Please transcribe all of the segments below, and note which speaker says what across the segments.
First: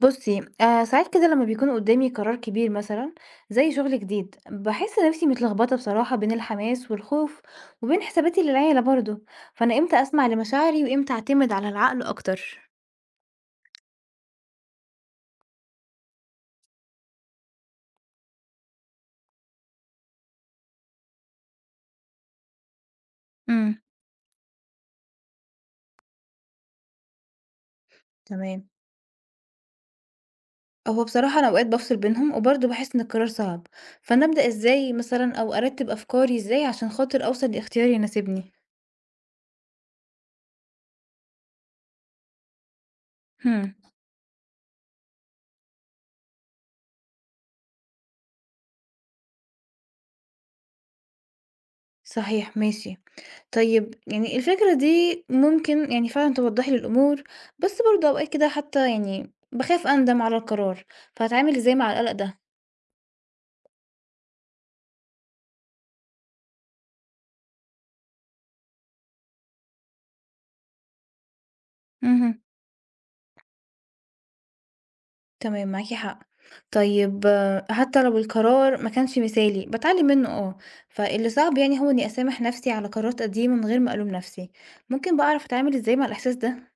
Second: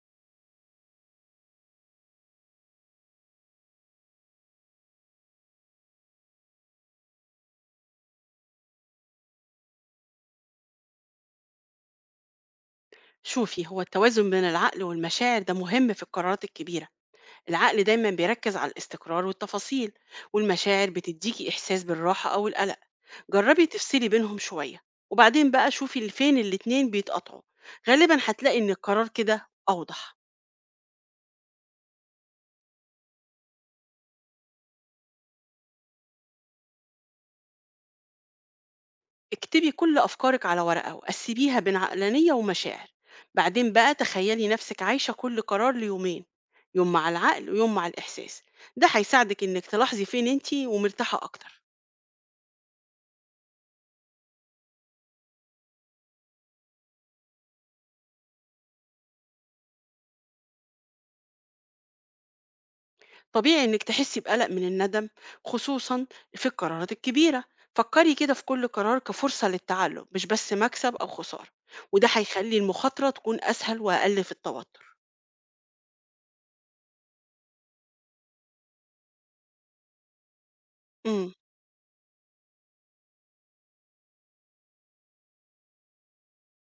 Speaker 1: بُصّي، ساعات كده لمّا بيكون قدّامي قرار كبير مثلًا، زي شغل جديد، باحس نفسي متلخبطة بصراحة بين الحماس والخوف، وبين حساباتي للعيلة برضه، فأنا إمتى أسمع لمشاعري وإمتى أعتمد على العقل أكتر؟
Speaker 2: شوفي، هو التوازن بين العقل والمشاعر ده مهم في القرارات الكبيرة. العقل دايما بيركز على الاستقرار والتفاصيل، والمشاعر بتديكي إحساس بالراحة أو القلق. جربي
Speaker 1: إمم.
Speaker 2: تفصلي بينهم شوية، وبعدين بقى شوفي فين الاتنين بيتقطعوا. غالبا هتلاقي
Speaker 1: تمام،
Speaker 2: إن القرار كده أوضح.
Speaker 1: هو بصراحة أنا أوقات بافصل بينهم، وبرضه باحس إن القرار صعب، فأنا أبدأ إزاي مثلًا أو أرتّب أفكاري إزاي عشان خاطر أوصل لاختيار يناسبني؟
Speaker 2: اكتبي كل أفكارك على ورقة وقسميها بين عقلانية ومشاعر، بعدين
Speaker 1: إمم.
Speaker 2: بقى تخيلي نفسك عايشة كل قرار ليومين، يوم مع العقل ويوم مع الإحساس. ده هيساعدك إنك تلاحظي فين انتي ومرتاحة أكتر.
Speaker 1: صحيح، ماشي. طيب، يعني الفكرة دي ممكن يعني فعلًا توضّح لي الأمور، بس برضه أوقات كده حتى يعني باخاف أندم على القرار، فهاتعامل إزاي مع القلق ده؟
Speaker 2: طبيعي إنك تحسي بقلق من الندم، خصوصا في القرارات الكبيرة. فكري كده في كل قرار كفرصة للتعلم، مش بس مكسب أو خسارة، وده
Speaker 1: اهم،
Speaker 2: هيخلي المخاطرة تكون أسهل وأقل في التوتر.
Speaker 1: تمام معاكِ حق. طيب آه، حتى لو القرار ما كانش مثالي، باتعلم منه آه، فاللي
Speaker 2: امم.
Speaker 1: صعب يعني هو إني أسامح نفسي على قرارات قديمة من غير ما ألوم نفسي. ممكن بقى أعرف أتعامل إزاي مع الإحساس ده؟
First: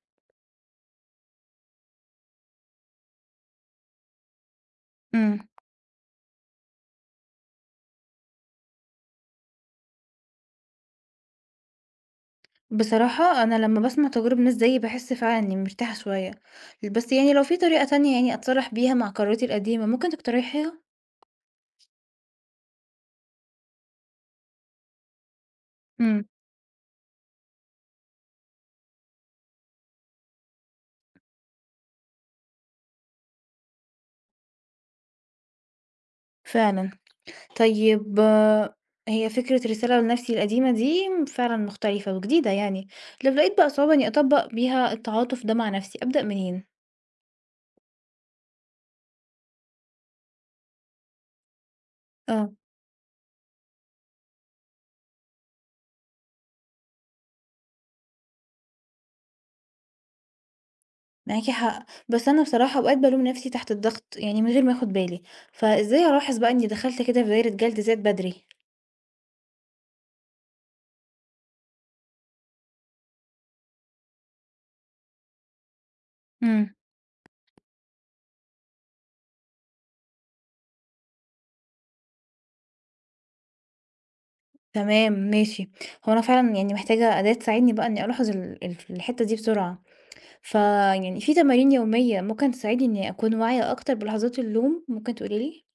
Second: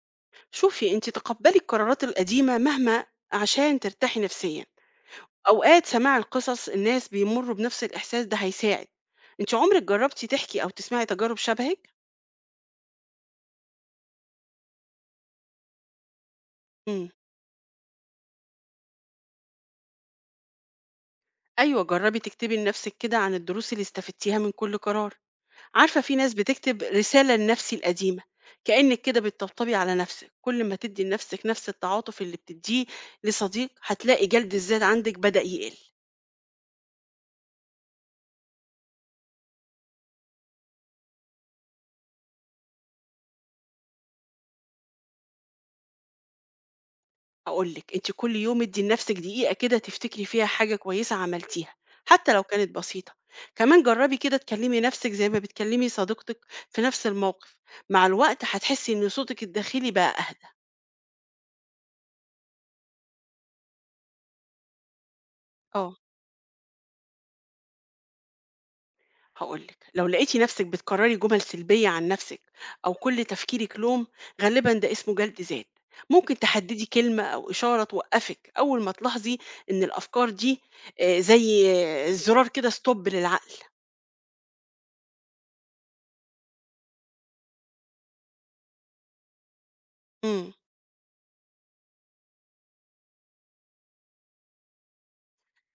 Speaker 2: شوفي، أنت تقبلي القرارات القديمة مهما، عشان ترتاحي نفسيا.
Speaker 1: إمم،
Speaker 2: أوقات سماع القصص الناس بيمروا بنفس الإحساس ده هيساعد. أنت عمرك جربتي تحكي أو تسمعي تجارب شبهك؟
Speaker 1: بصراحة أنا لمّا باسمع تجارب ناس زيي باحس فعلًا إني مرتاحة شوية،
Speaker 2: امم.
Speaker 1: بس يعني لو في طريقة تانية يعني أتصالح بيها مع قراراتي القديمة ممكن تقترحيها؟
Speaker 2: أيوة، جربي تكتبي لنفسك كده عن الدروس اللي استفدتيها من كل قرار. عارفة في
Speaker 1: إمم،
Speaker 2: ناس بتكتب رسالة لنفسي القديمة، كأنك كده بتطبطبي على نفسك. كل ما تدي لنفسك نفس التعاطف اللي بتديه لصديق هتلاقي جلد الذات عندك بدأ يقل.
Speaker 1: فعلًا. طيب آه، هي فكرة رسالة لنَفْسي القديمة دي فعلًا مختلفة وجديدة يعني، لو لقيت بقى صعوبة إنّي أطبّق بيها التعاطف ده مع نَفْسي، أبدأ منين؟
Speaker 2: أقولك انت كل يوم ادي لنفسك دقيقة كده تفتكري فيها حاجة كويسة عملتيها، حتى لو
Speaker 1: آه.
Speaker 2: كانت بسيطة. كمان جربي كده تكلمي نفسك زي ما بتكلمي صديقتك في نفس الموقف. مع الوقت هتحسي ان صوتك الداخلي بقى أهدى.
Speaker 1: معاكِ حق، بس أنا بصراحة أوقات بالوم نَفْسي تحت الضغط يعني من غير ما آخُد بالي،
Speaker 2: اه،
Speaker 1: فإزاي ألاحظ بقى إنّي دخلت كده في دايرة جلد ذات بدري؟
Speaker 2: هاقول لِك، لو لقيتِ نفسِك بتكرّري جمل سلبية عن نفسِك، أو كل تفكيرِك لوم، غالبًا ده اسمه جلد ذات. ممكن
Speaker 1: إمم.
Speaker 2: تحددي كلمة أو إشارة توقّفِك أول ما تلاحظي إن الأفكار دي زي زرار كده stop للعقل.
Speaker 1: تمام ماشي. هو أنا فعلًا يعني محتاجة أداة تساعدني بقى إنّي ألاحظ ال الف الحتّة دي بسرعة،
Speaker 2: إمم.
Speaker 1: فيعني في تمارين يومية ممكن تساعدني إنّي أكون واعية أكتر بلحظات اللوم، ممكن تقولي لي؟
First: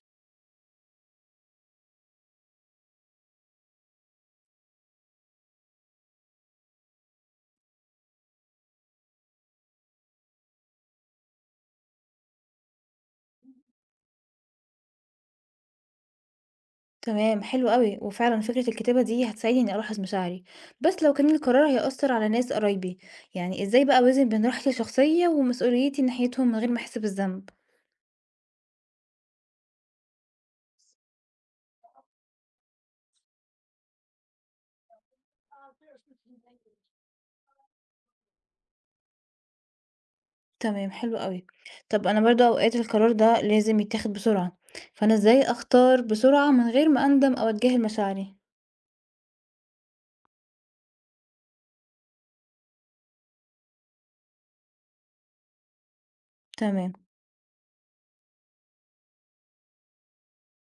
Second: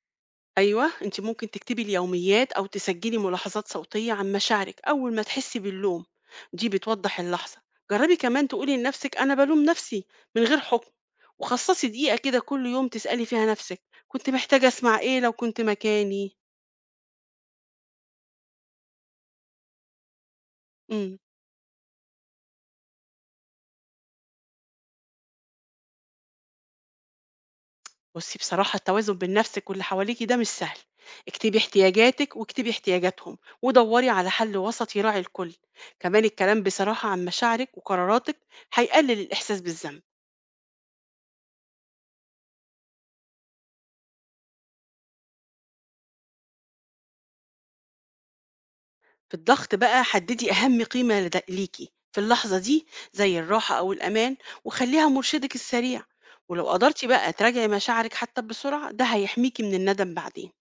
Speaker 2: أيوه، أنتِ ممكن تكتبي اليوميات أو تسجلي ملاحظات صوتية عن مشاعرك أول ما تحسي باللوم، دي بتوضح اللحظة. جربي كمان تقولي لنفسك أنا بالوم نفسي من غير حكم، وخصصي دقيقة كده كل يوم تسألي فيها نفسك: كنت محتاجة أسمع إيه لو كنت مكاني؟
Speaker 1: تمام حلو قوي وفعلا فكرة الكتابة دي هتساعدني اني الاحظ مشاعري، بس لو
Speaker 2: إمم.
Speaker 1: كان القرار هيأثر على ناس قرايبي، يعني ازاي بقى اوازن بين راحتي الشخصية ومسؤوليتي ناحيتهم من غير ما احس بالذنب؟
Speaker 2: بُصي، بصراحة التوازن بين نفسك واللي حواليكِ ده مش سهل. اكتبي احتياجاتك واكتبي احتياجاتهم، ودوري على حل وسط يراعي الكل. كمان الكلام بصراحة عن مشاعرك وقراراتك هيقلل الإحساس بالذنب.
Speaker 1: تمام حلو قوي. طب انا برضو اوقات القرار ده لازم يتاخد بسرعة، فانا ازاي اختار بسرعة من غير ما اندم او اتجاهل مشاعري؟
Speaker 2: في الضغط بقى حددي أهم قيمة ليكي في اللحظة دي، زي الراحة أو الأمان، وخليها مرشدك السريع. ولو
Speaker 1: تمام،
Speaker 2: قدرتي بقى تراجعي مشاعرك حتى بسرعة، ده هيحميكي من الندم بعدين.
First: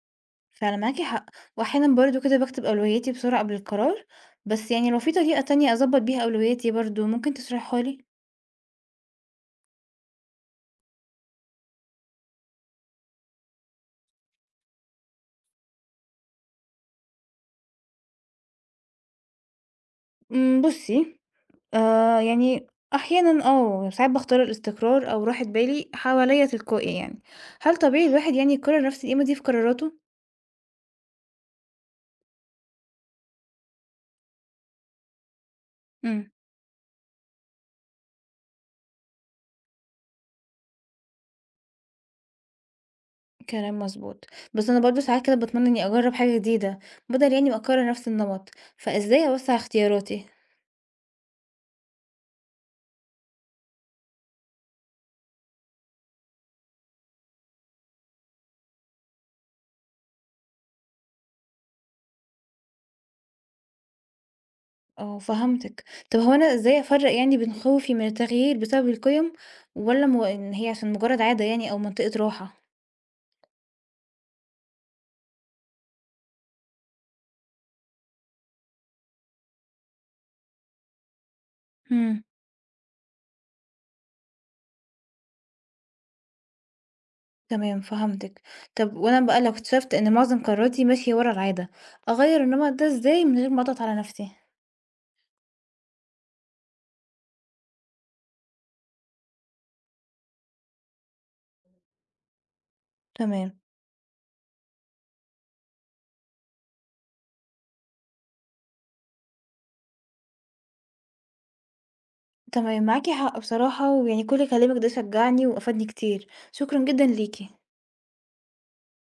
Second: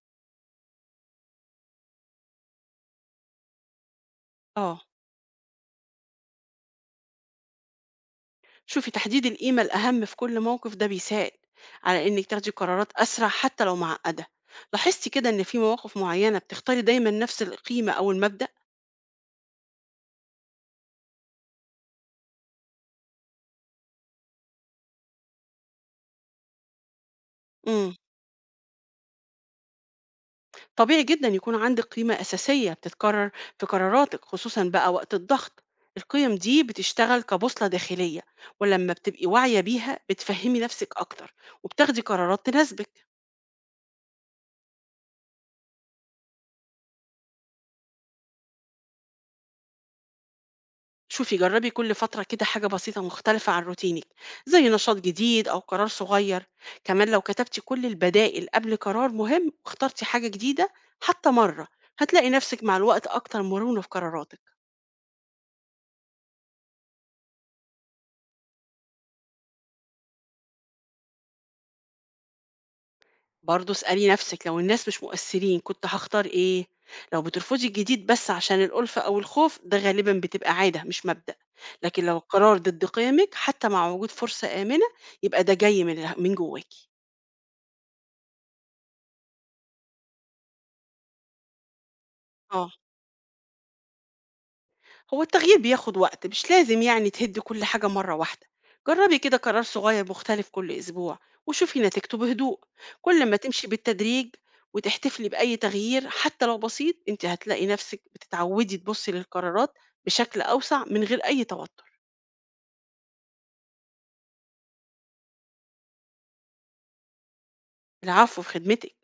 Speaker 1: فعلا معاكي حق. واحيانا برضو كده بكتب اولوياتي بسرعة قبل القرار، بس
Speaker 2: آه،
Speaker 1: يعني لو في طريقة تانية اظبط بيها اولوياتي برضو ممكن تشرحها لي؟
Speaker 2: شوفي، تحديد القيمة الأهم في كل موقف ده بيساعد على إنك تاخدي قرارات أسرع حتى لو معقدة. لاحظتي كده إن في مواقف معينة بتختاري دايما نفس القيمة أو المبدأ؟
Speaker 1: أمم، بصي، يعني أحيانًا، ساعات باختار الاستقرار أو راحة بالي حواليّا تلقائي يعني. هل
Speaker 2: مم.
Speaker 1: طبيعي الواحد يعني يكرر نفس القيمة دي في قراراته؟
Speaker 2: طبيعي جدا يكون عندك قيمة أساسية بتتكرر في قراراتك، خصوصا بقى وقت الضغط.
Speaker 1: إمم،
Speaker 2: القيم دي بتشتغل كبوصلة داخلية، ولما بتبقي واعية بيها بتفهمي نفسك أكتر، وبتاخدي قرارات تناسبك.
Speaker 1: كلام مضبوط. بس أنا برضه ساعات كده باتمنى إني أجرّب حاجة جديدة، بدل يعني ما أكرر نفس النمط، فإزاي أوسّع اختياراتي؟
Speaker 2: شوفي، جربي كل فترة كده حاجة بسيطة مختلفة عن روتينك، زي نشاط جديد أو قرار صغير. كمان لو كتبتي كل البدائل قبل قرار مهم واخترتي حاجة جديدة حتى مرة، هتلاقي نفسك مع الوقت أكتر مرونة في قراراتك.
Speaker 1: آه، فهمتِك. طب هو أنا إزاي أفرّق يعني بين خوفي من التغيير بسبب القيم، والّا مو إن هي عشان مجرد عادة يعني أو منطقة راحة؟
Speaker 2: برضه اسألي نفسِك: لو الناس مش مؤثرين كنت هاختار إيه؟ لو بترفضي الجديد بس عشان الألفة أو الخوف، ده غالبًا بتبقى عادة مش مبدأ، لكن لو
Speaker 1: إمم.
Speaker 2: القرار ضد قيمِك حتى مع وجود فرصة آمنة، يبقى ده جاي من من جواكِ.
Speaker 1: تمام فهمتِك. طب وأنا بقى لو اكتشفت إن معظم قراراتي ماشية ورا العادة، أغيّر
Speaker 2: آه.
Speaker 1: النمط ده إزاي من غير ما أضغط على نفسي؟
Speaker 2: هو التغيير بياخد وقت، مش لازم يعني تهدي كل حاجة مرة واحدة. جربي كده قرار صغير مختلف كل أسبوع، وشوفي نتيجته بهدوء. كل ما
Speaker 1: تمام،
Speaker 2: تمشي بالتدريج وتحتفلي بأي تغيير حتى لو بسيط، انت هتلاقي نفسك بتتعودي تبصي للقرارات بشكل أوسع من غير أي توتر.
Speaker 1: تمام معاكِ حق بصراحة، ويعني كل كلامِك ده شجعني وأفادني كتير، شكرًا جدًا ليكِ.
Speaker 2: العفو، في خدمتك.